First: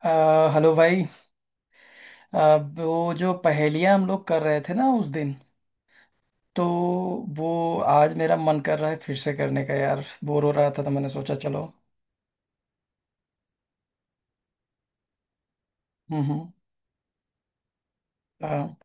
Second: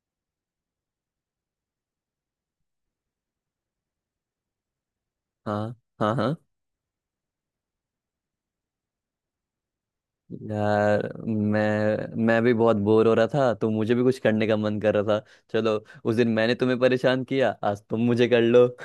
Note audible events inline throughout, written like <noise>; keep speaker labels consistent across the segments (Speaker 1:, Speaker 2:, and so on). Speaker 1: अ, hello भाई। वो जो पहेलियां हम लोग कर रहे थे ना उस दिन,
Speaker 2: हाँ हाँ हाँ,
Speaker 1: तो वो आज मेरा मन कर रहा है फिर से करने का। यार, बोर हो रहा था तो
Speaker 2: यार,
Speaker 1: मैंने सोचा चलो।
Speaker 2: मैं मैं भी बहुत बोर हो रहा था, तो मुझे भी कुछ करने का मन कर रहा था। चलो, उस दिन
Speaker 1: हम्म।
Speaker 2: मैंने तुम्हें परेशान किया, आज तुम मुझे कर लो।
Speaker 1: हाँ।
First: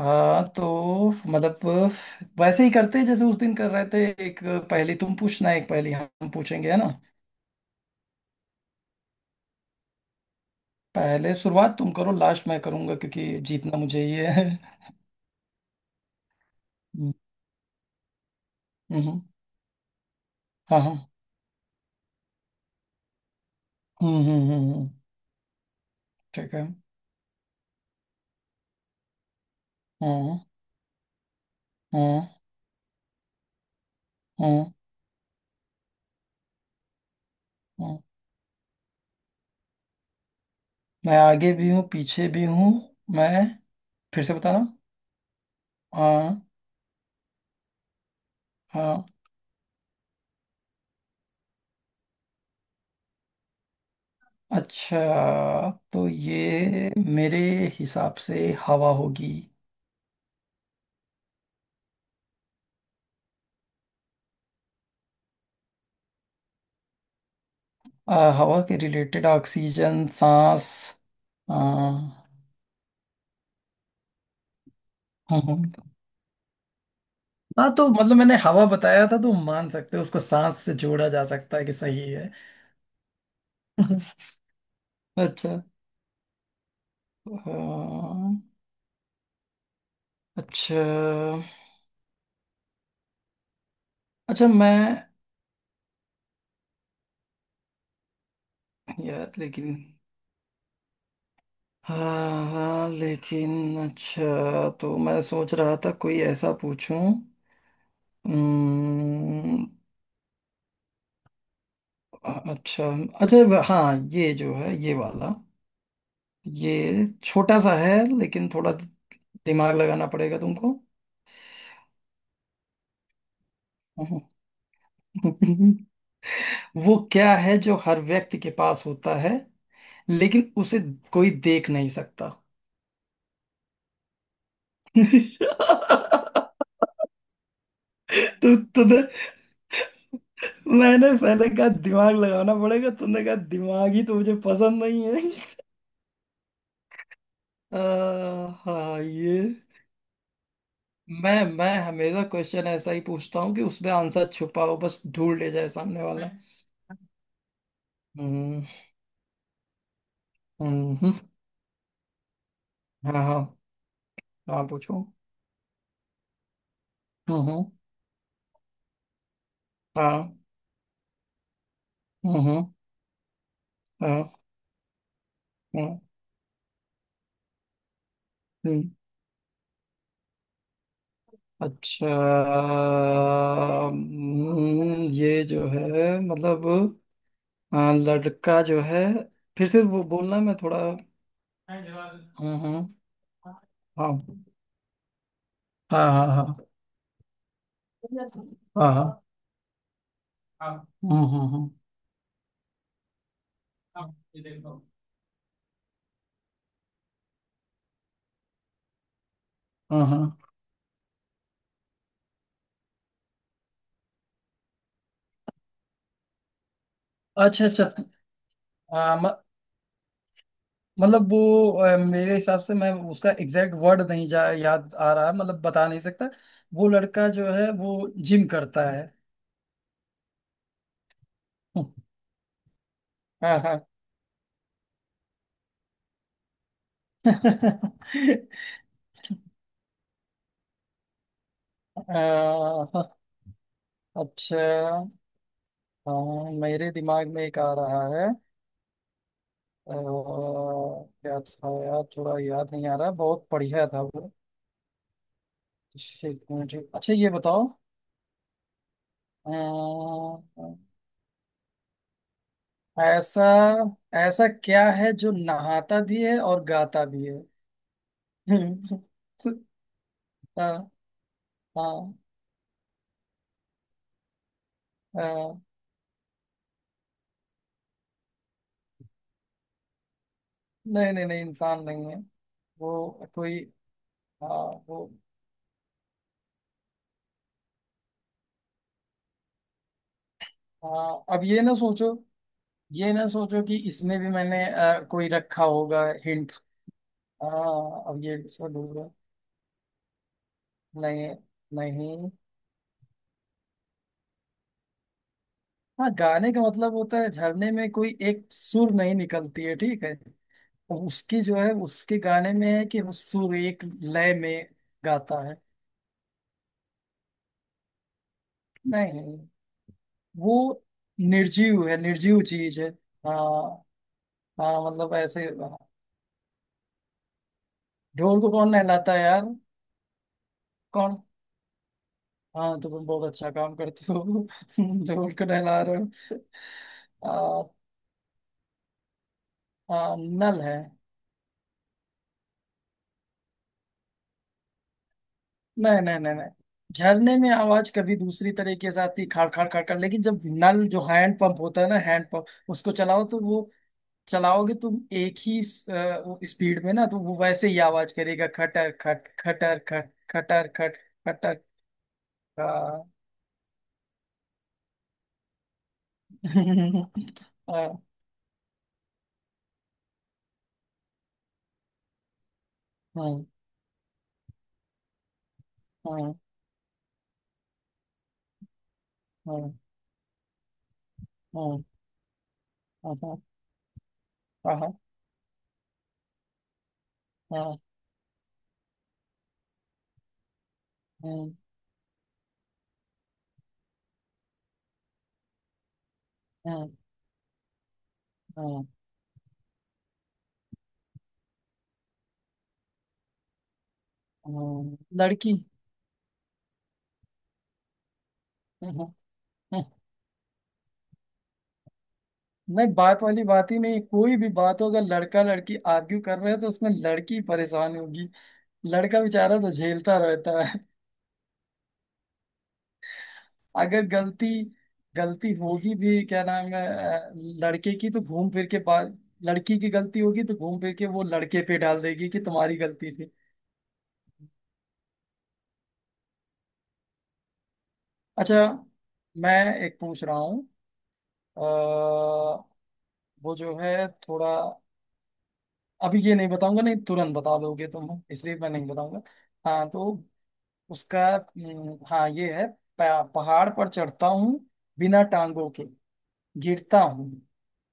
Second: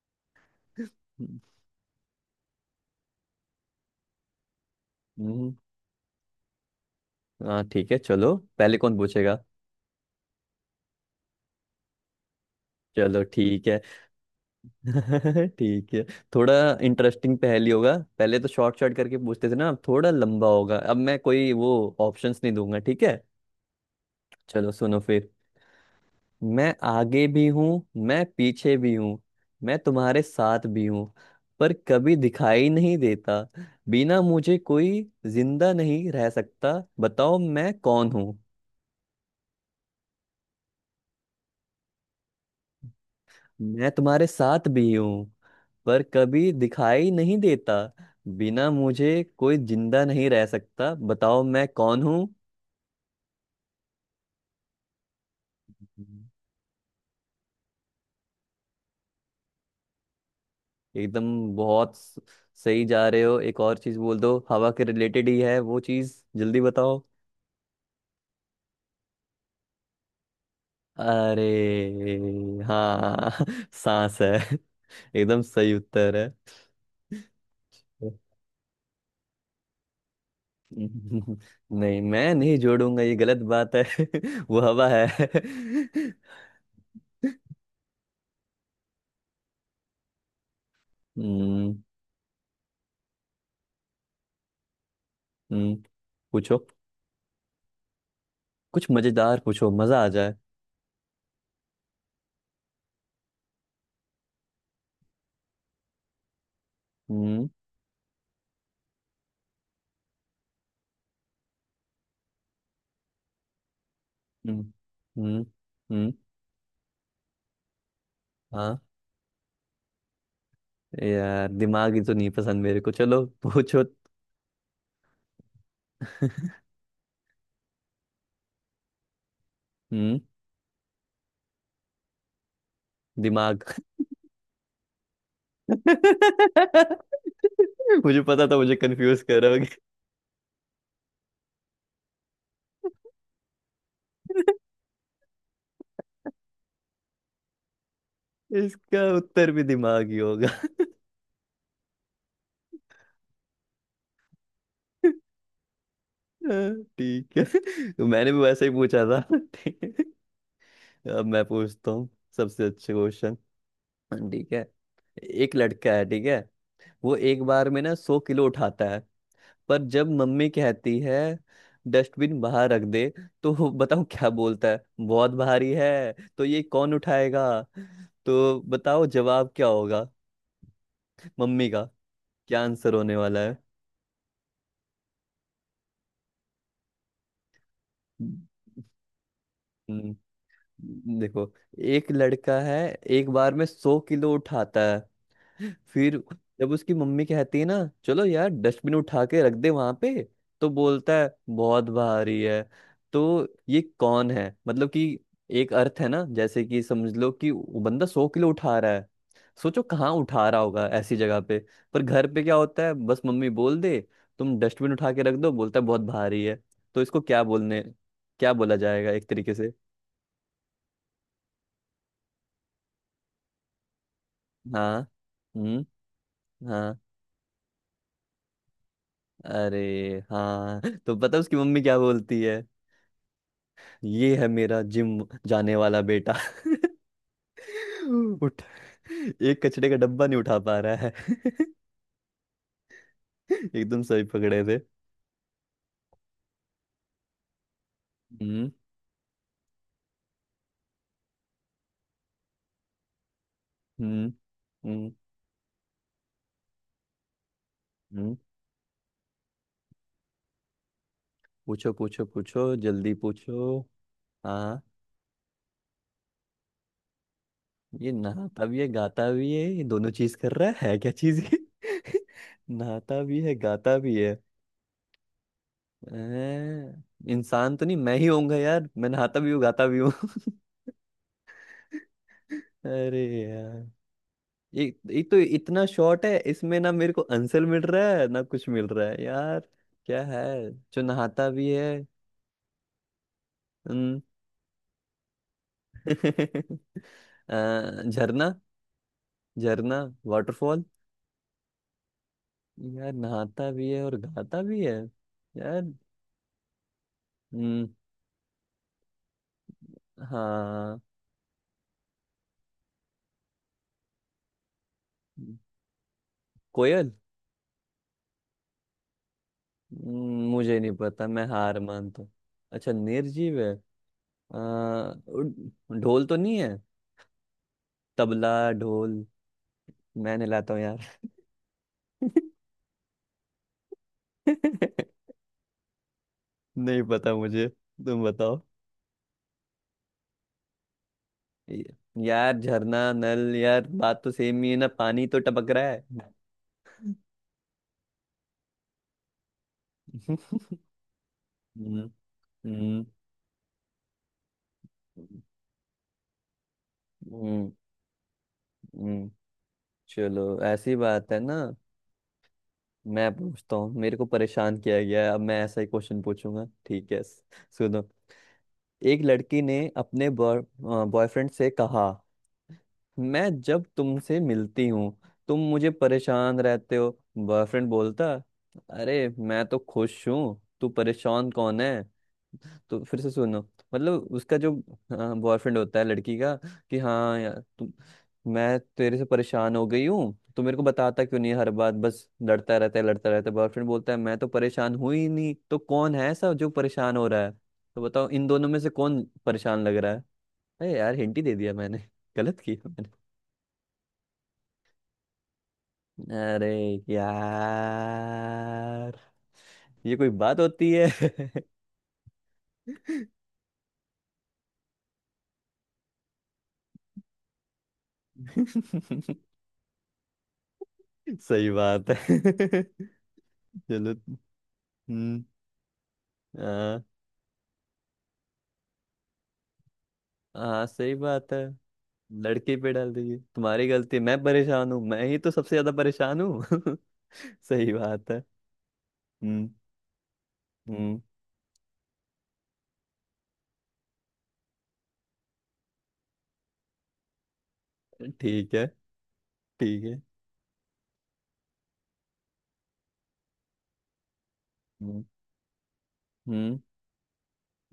Speaker 1: हाँ, तो मतलब वैसे ही करते हैं जैसे उस दिन कर रहे थे। एक पहेली तुम
Speaker 2: हम्म,
Speaker 1: पूछना, एक पहेली हम पूछेंगे, है ना?
Speaker 2: हाँ ठीक है, चलो पहले कौन पूछेगा।
Speaker 1: पहले शुरुआत तुम करो, लास्ट मैं करूंगा
Speaker 2: चलो
Speaker 1: क्योंकि
Speaker 2: ठीक
Speaker 1: जीतना
Speaker 2: है।
Speaker 1: मुझे ये है।
Speaker 2: <laughs> ठीक है, थोड़ा
Speaker 1: हम्म
Speaker 2: इंटरेस्टिंग पहेली होगा। पहले तो शॉर्ट शॉर्ट करके
Speaker 1: हम्म,
Speaker 2: पूछते थे ना, अब थोड़ा लंबा होगा।
Speaker 1: हाँ हाँ।
Speaker 2: अब मैं कोई वो ऑप्शंस नहीं दूंगा, ठीक है।
Speaker 1: हम्म हम्म
Speaker 2: चलो
Speaker 1: हम्म हम्म,
Speaker 2: सुनो फिर।
Speaker 1: ठीक है।
Speaker 2: मैं आगे भी हूँ, मैं पीछे भी हूँ, मैं तुम्हारे
Speaker 1: हम्म
Speaker 2: साथ भी हूँ, पर कभी
Speaker 1: हम्म
Speaker 2: दिखाई नहीं देता। बिना मुझे
Speaker 1: हम्म
Speaker 2: कोई जिंदा नहीं रह सकता। बताओ मैं
Speaker 1: हम्म।
Speaker 2: कौन हूँ।
Speaker 1: मैं आगे भी हूँ, पीछे भी हूँ। मैं
Speaker 2: मैं
Speaker 1: फिर
Speaker 2: तुम्हारे
Speaker 1: से बताना।
Speaker 2: साथ भी हूँ, पर
Speaker 1: हाँ
Speaker 2: कभी दिखाई नहीं देता। बिना
Speaker 1: हाँ।
Speaker 2: मुझे कोई जिंदा नहीं रह सकता। बताओ मैं कौन हूँ।
Speaker 1: अच्छा, तो
Speaker 2: हम्म।
Speaker 1: ये मेरे हिसाब से हवा होगी।
Speaker 2: एकदम, बहुत सही जा रहे हो, एक और चीज बोल दो, हवा के रिलेटेड ही है वो चीज, जल्दी बताओ।
Speaker 1: हवा के रिलेटेड, ऑक्सीजन, सांस।
Speaker 2: अरे
Speaker 1: आ, हम्म,
Speaker 2: हाँ <laughs> सांस है, एकदम
Speaker 1: हाँ।
Speaker 2: सही उत्तर है।
Speaker 1: हाँ, तो मतलब
Speaker 2: <laughs>
Speaker 1: मैंने हवा बताया था, तो मान सकते हो उसको सांस से जोड़ा जा सकता है कि सही
Speaker 2: नहीं
Speaker 1: है।
Speaker 2: मैं नहीं जोड़ूंगा, ये गलत बात है।
Speaker 1: <laughs>
Speaker 2: <laughs> वो हवा है।
Speaker 1: अच्छा।
Speaker 2: <laughs>
Speaker 1: हाँ, अच्छा
Speaker 2: हम्म
Speaker 1: अच्छा। मैं
Speaker 2: हम्म, पूछो, कुछ
Speaker 1: यार
Speaker 2: मजेदार पूछो,
Speaker 1: लेकिन,
Speaker 2: मजा आ जाए।
Speaker 1: हाँ हाँ लेकिन, अच्छा, तो मैं सोच रहा था कोई ऐसा पूछूं।
Speaker 2: हम्म
Speaker 1: हम्म, अच्छा अच्छा। हाँ, ये जो
Speaker 2: हम्म
Speaker 1: है ये वाला।
Speaker 2: हम्म हम्म,
Speaker 1: ये छोटा सा है, लेकिन थोड़ा
Speaker 2: हाँ,
Speaker 1: दिमाग लगाना पड़ेगा तुमको।
Speaker 2: यार दिमाग ही तो नहीं पसंद मेरे को, चलो पूछो।
Speaker 1: <laughs>
Speaker 2: <laughs>
Speaker 1: वो क्या है जो हर व्यक्ति के पास होता है,
Speaker 2: हम्म,
Speaker 1: लेकिन उसे कोई देख नहीं सकता?
Speaker 2: दिमाग।
Speaker 1: <laughs>
Speaker 2: <laughs> मुझे पता
Speaker 1: तो
Speaker 2: था मुझे
Speaker 1: तुमने
Speaker 2: कंफ्यूज करोगे।
Speaker 1: मैंने पहले कहा दिमाग लगाना पड़ेगा, तुमने कहा दिमाग ही तो मुझे पसंद नहीं है। अ, हाँ,
Speaker 2: इसका
Speaker 1: ये
Speaker 2: उत्तर भी दिमाग ही होगा।
Speaker 1: मैं हमेशा क्वेश्चन ऐसा ही पूछता हूँ कि उसमें आंसर छुपा हो, बस ढूंढ ले जाए सामने वाला।
Speaker 2: हाँ, ठीक है, तो मैंने भी
Speaker 1: हम्म।
Speaker 2: वैसे ही पूछा था। ठीक है।
Speaker 1: हम्म हम्म हम्म,
Speaker 2: अब मैं पूछता हूँ सबसे अच्छे
Speaker 1: हाँ
Speaker 2: क्वेश्चन।
Speaker 1: हाँ
Speaker 2: ठीक है।
Speaker 1: हाँ। पूछो।
Speaker 2: एक लड़का है, ठीक है, वो
Speaker 1: हम्म
Speaker 2: एक बार
Speaker 1: हम्म,
Speaker 2: में ना 100 किलो उठाता है, पर जब
Speaker 1: हाँ।
Speaker 2: मम्मी कहती है
Speaker 1: हम्म
Speaker 2: डस्टबिन
Speaker 1: हम्म,
Speaker 2: बाहर रख दे, तो वो बताओ क्या
Speaker 1: हाँ
Speaker 2: बोलता है, बहुत भारी
Speaker 1: हाँ,
Speaker 2: है, तो ये कौन उठाएगा। तो
Speaker 1: हम्म,
Speaker 2: बताओ जवाब क्या होगा मम्मी का।
Speaker 1: अच्छा।
Speaker 2: क्या आंसर होने वाला है।
Speaker 1: ये जो है मतलब, हाँ, लड़का जो है, फिर से वो बोलना, मैं थोड़ा
Speaker 2: हम्म। देखो, एक लड़का है,
Speaker 1: हम्म।
Speaker 2: एक बार में 100 किलो
Speaker 1: हाँ
Speaker 2: उठाता है,
Speaker 1: हाँ
Speaker 2: फिर
Speaker 1: हाँ हाँ
Speaker 2: जब उसकी मम्मी कहती है ना, चलो यार
Speaker 1: हाँ
Speaker 2: डस्टबिन
Speaker 1: हाँ
Speaker 2: उठा के रख दे वहां पे, तो
Speaker 1: हाँ।
Speaker 2: बोलता
Speaker 1: हम्म
Speaker 2: है
Speaker 1: हम्म हम्म।
Speaker 2: बहुत भारी है। तो ये
Speaker 1: हाँ,
Speaker 2: कौन
Speaker 1: ये
Speaker 2: है,
Speaker 1: देखो।
Speaker 2: मतलब कि एक अर्थ है ना, जैसे कि समझ लो कि वो बंदा 100 किलो उठा रहा है, सोचो
Speaker 1: हाँ
Speaker 2: कहाँ उठा
Speaker 1: हाँ।
Speaker 2: रहा होगा, ऐसी जगह पे। पर घर पे क्या होता है, बस मम्मी बोल दे तुम डस्टबिन उठा के रख दो, बोलता है बहुत भारी है। तो इसको क्या
Speaker 1: अच्छा
Speaker 2: बोलने,
Speaker 1: अच्छा।
Speaker 2: क्या बोला जाएगा
Speaker 1: आ, म,
Speaker 2: एक तरीके से।
Speaker 1: मतलब वो, मेरे हिसाब से, मैं उसका एग्जैक्ट वर्ड नहीं जा याद
Speaker 2: हाँ,
Speaker 1: आ रहा है, मतलब
Speaker 2: हम्म,
Speaker 1: बता नहीं सकता। वो
Speaker 2: हाँ।
Speaker 1: लड़का जो है वो जिम करता है।
Speaker 2: अरे हाँ <laughs> तो पता उसकी मम्मी क्या बोलती है,
Speaker 1: हाँ हाँ।
Speaker 2: ये है मेरा जिम जाने वाला बेटा। <laughs>
Speaker 1: <laughs>
Speaker 2: उठ, एक कचरे का डब्बा नहीं उठा पा रहा है। <laughs>
Speaker 1: अ,
Speaker 2: एकदम सही
Speaker 1: अच्छा।
Speaker 2: पकड़े थे।
Speaker 1: हाँ, मेरे दिमाग में एक आ रहा है।
Speaker 2: हम्म
Speaker 1: क्या था यार, थोड़ा याद नहीं आ रहा, बहुत बढ़िया था वो।
Speaker 2: हम्म हम्म
Speaker 1: एक मिनट। अच्छा, ये बताओ।
Speaker 2: हम्म,
Speaker 1: अ,
Speaker 2: पूछो पूछो पूछो, जल्दी
Speaker 1: ऐसा
Speaker 2: पूछो।
Speaker 1: ऐसा
Speaker 2: हाँ,
Speaker 1: क्या है जो नहाता भी है और गाता भी है?
Speaker 2: ये नहाता भी है
Speaker 1: <laughs>
Speaker 2: गाता भी है, ये दोनों चीज कर रहा
Speaker 1: हाँ
Speaker 2: है क्या चीज ये।
Speaker 1: हाँ
Speaker 2: <laughs> नहाता भी है गाता भी है।
Speaker 1: हाँ।
Speaker 2: हैं? इंसान तो नहीं, मैं ही होऊंगा यार, मैं नहाता भी हूँ गाता भी हूँ। <laughs>
Speaker 1: नहीं नहीं, नहीं इंसान नहीं है।
Speaker 2: अरे
Speaker 1: वो कोई
Speaker 2: यार,
Speaker 1: हाँ।
Speaker 2: ये
Speaker 1: वो
Speaker 2: ये तो इतना शॉर्ट है, इसमें ना मेरे को आंसर मिल रहा है ना कुछ मिल रहा है यार। क्या है जो
Speaker 1: हाँ, अब
Speaker 2: नहाता
Speaker 1: ये
Speaker 2: भी
Speaker 1: ना
Speaker 2: है।
Speaker 1: सोचो, ये ना सोचो कि इसमें
Speaker 2: हम्म,
Speaker 1: भी मैंने कोई रखा होगा हिंट।
Speaker 2: <laughs>
Speaker 1: हाँ, अब ये
Speaker 2: झरना,
Speaker 1: इसमें ढूंढो।
Speaker 2: झरना, वाटरफॉल।
Speaker 1: नहीं नहीं।
Speaker 2: यार नहाता भी है और गाता भी है, यार।
Speaker 1: हाँ, गाने का मतलब होता है, झरने
Speaker 2: हम्म,
Speaker 1: में कोई एक सुर नहीं निकलती है, ठीक है।
Speaker 2: हाँ,
Speaker 1: और उसकी जो है उसके गाने में है कि वो सुर एक लय में गाता है।
Speaker 2: कोयल।
Speaker 1: नहीं। वो
Speaker 2: मुझे नहीं पता, मैं हार
Speaker 1: निर्जीव है,
Speaker 2: मानता हूँ।
Speaker 1: निर्जीव चीज है।
Speaker 2: अच्छा,
Speaker 1: हाँ
Speaker 2: निर्जीव है। अ,
Speaker 1: हाँ, मतलब ऐसे, हाँ।
Speaker 2: ढोल तो नहीं है।
Speaker 1: ढोल को
Speaker 2: तबला,
Speaker 1: कौन नहलाता
Speaker 2: ढोल,
Speaker 1: है यार?
Speaker 2: मैं नहलाता हूँ यार।
Speaker 1: कौन? हाँ, तो तुम बहुत अच्छा काम करते हो। <laughs>
Speaker 2: <laughs>
Speaker 1: ढोल को नहला रहे हो।
Speaker 2: नहीं पता
Speaker 1: आ,
Speaker 2: मुझे, तुम बताओ।
Speaker 1: आ, नल है।
Speaker 2: ये- यार झरना नल, यार बात तो सेम ही है ना, पानी तो टपक रहा
Speaker 1: नहीं नहीं
Speaker 2: है।
Speaker 1: नहीं नहीं। झरने में आवाज कभी दूसरी तरीके से आती, खाड़ खाड़ खाड़ खाड़, लेकिन जब
Speaker 2: <laughs>
Speaker 1: नल, जो हैंड पंप होता है ना,
Speaker 2: हम्म
Speaker 1: हैंड पंप, उसको
Speaker 2: हम्म
Speaker 1: चलाओ तो वो, चलाओगे तुम एक ही स्पीड में, ना तो वो वैसे
Speaker 2: हम्म,
Speaker 1: ही आवाज करेगा, खटर खट
Speaker 2: हम्म,
Speaker 1: खटर खट
Speaker 2: चलो
Speaker 1: खटर
Speaker 2: ऐसी
Speaker 1: खट
Speaker 2: बात है ना।
Speaker 1: खटर। हाँ।
Speaker 2: मैं पूछता हूँ, मेरे को परेशान किया गया है, अब मैं ऐसा ही क्वेश्चन पूछूंगा,
Speaker 1: <laughs>
Speaker 2: ठीक है
Speaker 1: हाँ
Speaker 2: सुनो। एक लड़की ने अपने बॉयफ्रेंड से कहा,
Speaker 1: हाँ
Speaker 2: मैं जब तुमसे मिलती हूँ तुम मुझे
Speaker 1: हाँ
Speaker 2: परेशान रहते हो। बॉयफ्रेंड बोलता, अरे मैं
Speaker 1: हाँ
Speaker 2: तो खुश हूँ, तू परेशान कौन
Speaker 1: हाँ
Speaker 2: है। तो
Speaker 1: हाँ
Speaker 2: फिर से
Speaker 1: हाँ
Speaker 2: सुनो। मतलब उसका जो बॉयफ्रेंड होता है लड़की का, कि हाँ यार
Speaker 1: हाँ
Speaker 2: तुम, मैं तेरे से परेशान हो गई हूँ, तो मेरे को बताता क्यों नहीं है, हर बात बस लड़ता रहता है लड़ता रहता है। बॉयफ्रेंड बोलता है मैं तो परेशान हुई ही नहीं, तो कौन है ऐसा जो
Speaker 1: हाँ
Speaker 2: परेशान हो रहा है। तो बताओ इन दोनों में
Speaker 1: हाँ
Speaker 2: से कौन परेशान लग रहा है। अरे यार हिंट ही दे दिया मैंने, <laughs> गलत किया मैंने।
Speaker 1: हाँ। लड़की।
Speaker 2: अरे यार, ये कोई बात होती है।
Speaker 1: नहीं, बात वाली बात ही नहीं, कोई भी बात हो, अगर लड़का लड़की आर्ग्यू कर रहे हैं तो उसमें लड़की परेशान होगी। लड़का बेचारा तो झेलता रहता।
Speaker 2: <laughs> सही बात है। <laughs>
Speaker 1: अगर
Speaker 2: चलो,
Speaker 1: गलती
Speaker 2: हम्म,
Speaker 1: गलती होगी भी, क्या नाम है,
Speaker 2: हाँ
Speaker 1: लड़के की तो घूम फिर के पास, लड़की की गलती होगी तो घूम
Speaker 2: हाँ
Speaker 1: फिर के
Speaker 2: सही
Speaker 1: वो
Speaker 2: बात है।
Speaker 1: लड़के पे डाल देगी कि
Speaker 2: लड़की
Speaker 1: तुम्हारी
Speaker 2: पे डाल
Speaker 1: गलती थी।
Speaker 2: दीजिए तुम्हारी गलती, मैं परेशान हूँ, मैं ही तो सबसे ज्यादा परेशान हूँ। <laughs> सही बात है।
Speaker 1: अच्छा, मैं
Speaker 2: हम्म
Speaker 1: एक पूछ रहा हूँ।
Speaker 2: हम्म,
Speaker 1: अ, वो जो है थोड़ा, अभी ये नहीं बताऊंगा, नहीं तुरंत बता दोगे तुम, इसलिए मैं
Speaker 2: ठीक है,
Speaker 1: नहीं बताऊंगा। हाँ,
Speaker 2: ठीक है,
Speaker 1: तो उसका हाँ, ये है। पहाड़ पर चढ़ता हूँ बिना
Speaker 2: हम्म
Speaker 1: टांगों के,
Speaker 2: हम्म
Speaker 1: गिरता हूँ,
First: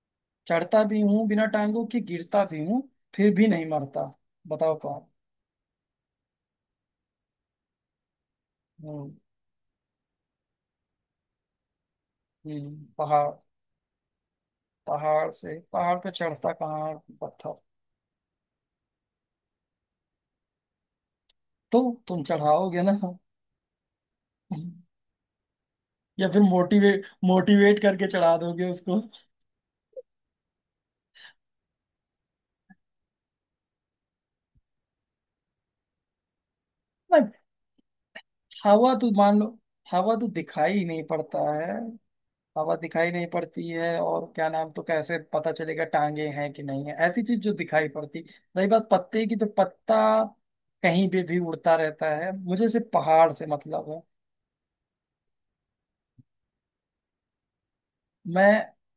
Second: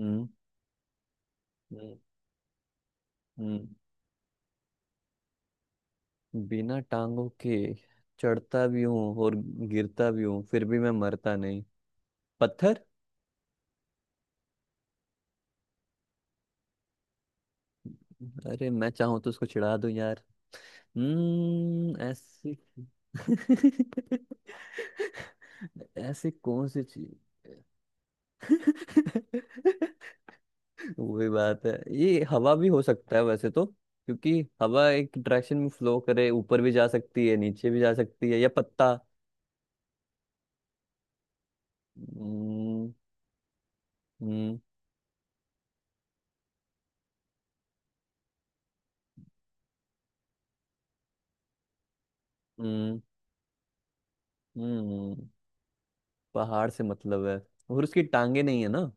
Speaker 2: हम्म
Speaker 1: चढ़ता भी हूँ बिना टांगों
Speaker 2: हम्म
Speaker 1: के, गिरता भी हूँ, फिर भी
Speaker 2: हम्म।
Speaker 1: नहीं मरता। बताओ कौन।
Speaker 2: बिना टांगों के चढ़ता भी
Speaker 1: हम्म
Speaker 2: हूँ और गिरता भी हूँ, फिर भी मैं मरता नहीं। पत्थर।
Speaker 1: पहाड़? पहाड़ से पहाड़ पे चढ़ता कहाँ? पत्थर?
Speaker 2: अरे मैं चाहूँ तो उसको चिढ़ा दूं यार।
Speaker 1: तो
Speaker 2: हम्म,
Speaker 1: तुम
Speaker 2: ऐसी।
Speaker 1: चढ़ाओगे ना। <laughs>
Speaker 2: <laughs>
Speaker 1: या
Speaker 2: ऐसी
Speaker 1: फिर
Speaker 2: कौन सी
Speaker 1: मोटिवेट
Speaker 2: चीज।
Speaker 1: मोटिवेट करके चढ़ा दोगे उसको।
Speaker 2: <laughs> वही बात है, ये हवा भी हो सकता है वैसे तो, क्योंकि हवा एक डायरेक्शन में फ्लो करे, ऊपर भी जा सकती
Speaker 1: नहीं।
Speaker 2: है नीचे भी जा सकती है, या पत्ता।
Speaker 1: हवा तो मान लो, हवा तो दिखाई ही नहीं पड़ता है। हवा
Speaker 2: हम्म
Speaker 1: दिखाई नहीं पड़ती है, और क्या
Speaker 2: हम्म
Speaker 1: नाम, तो कैसे पता चलेगा टांगे हैं कि नहीं है, ऐसी चीज जो दिखाई पड़ती। रही बात पत्ते की, तो पत्ता कहीं पे भी उड़ता रहता है, मुझे सिर्फ
Speaker 2: हम्म
Speaker 1: पहाड़ से मतलब है।
Speaker 2: हम्म, पहाड़ से मतलब है, और उसकी टांगे नहीं
Speaker 1: मैं
Speaker 2: है ना।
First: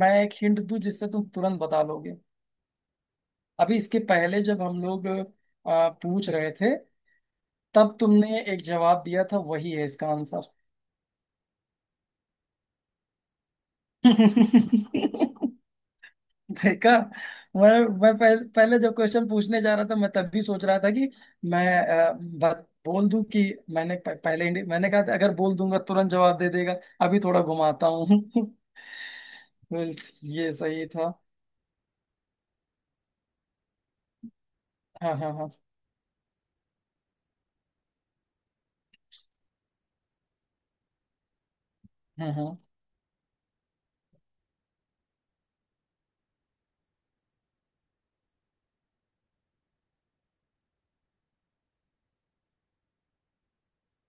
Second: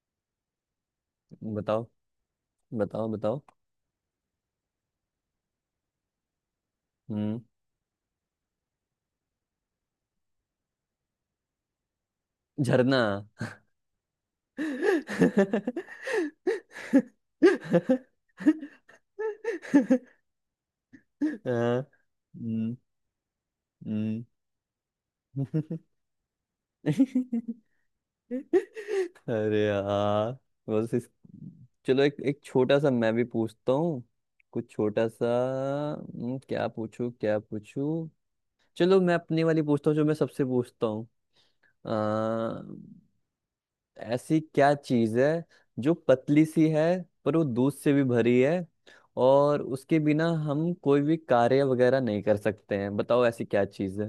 Speaker 1: मैं एक हिंट दूं जिससे तुम तुरंत बता
Speaker 2: बताओ
Speaker 1: लोगे।
Speaker 2: बताओ बताओ।
Speaker 1: अभी इसके पहले जब हम लोग पूछ रहे थे,
Speaker 2: हम्म,
Speaker 1: तब तुमने एक जवाब दिया था, वही है इसका आंसर।
Speaker 2: झरना। <laughs>
Speaker 1: <laughs> देखा? मैं पहले जब क्वेश्चन पूछने जा रहा था, मैं तब भी सोच रहा था कि मैं,
Speaker 2: हाँ,
Speaker 1: बात
Speaker 2: हम्म
Speaker 1: बोल दूं कि मैंने प-
Speaker 2: हम्म।
Speaker 1: पहले इंडि- मैंने कहा था अगर बोल दूंगा तुरंत जवाब दे देगा।
Speaker 2: <laughs>
Speaker 1: अभी थोड़ा
Speaker 2: <laughs>
Speaker 1: घुमाता हूँ। <laughs>
Speaker 2: अरे
Speaker 1: बिल-
Speaker 2: यार,
Speaker 1: ये सही
Speaker 2: बस इस,
Speaker 1: था।
Speaker 2: चलो एक एक छोटा सा मैं भी पूछता हूँ, कुछ छोटा
Speaker 1: हाँ
Speaker 2: सा।
Speaker 1: हाँ हाँ
Speaker 2: क्या पूछूं क्या पूछूं, चलो मैं अपनी वाली पूछता हूँ जो मैं सबसे पूछता हूँ।
Speaker 1: हाँ हाँ।
Speaker 2: अ, ऐसी क्या चीज़ है जो पतली सी है, पर वो दूध से भी भरी है, और उसके बिना हम कोई भी कार्य वगैरह नहीं कर सकते हैं, बताओ ऐसी क्या चीज़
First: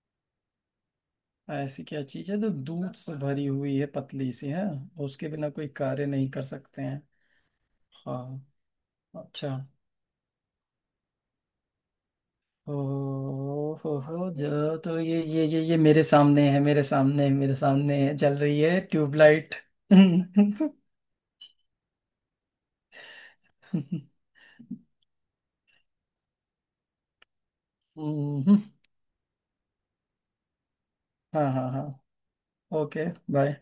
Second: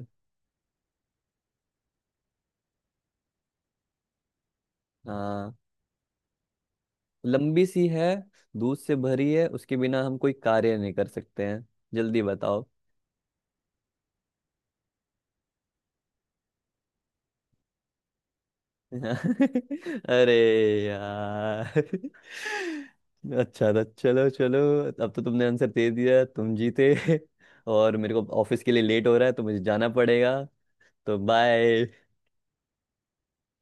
Speaker 1: ऐसी क्या चीज है जो दूध से भरी हुई है, पतली सी है, उसके बिना
Speaker 2: है,
Speaker 1: कोई कार्य नहीं कर सकते हैं?
Speaker 2: लंबी सी है,
Speaker 1: हाँ,
Speaker 2: दूध से भरी है,
Speaker 1: अच्छा।
Speaker 2: उसके बिना हम कोई कार्य नहीं कर सकते हैं, जल्दी बताओ।
Speaker 1: ओ हो हो! जो तो ये मेरे सामने है, मेरे सामने है, मेरे सामने है, जल रही है, ट्यूबलाइट! <laughs>
Speaker 2: <laughs> अरे
Speaker 1: हम्म।
Speaker 2: यार, अच्छा था, चलो चलो, अब तो तुमने आंसर दे दिया, तुम जीते। <laughs> और मेरे को ऑफिस के लिए लेट हो रहा है, तो मुझे जाना पड़ेगा, तो
Speaker 1: हाँ हाँ हाँ।
Speaker 2: बाय।
Speaker 1: ओके। बाय।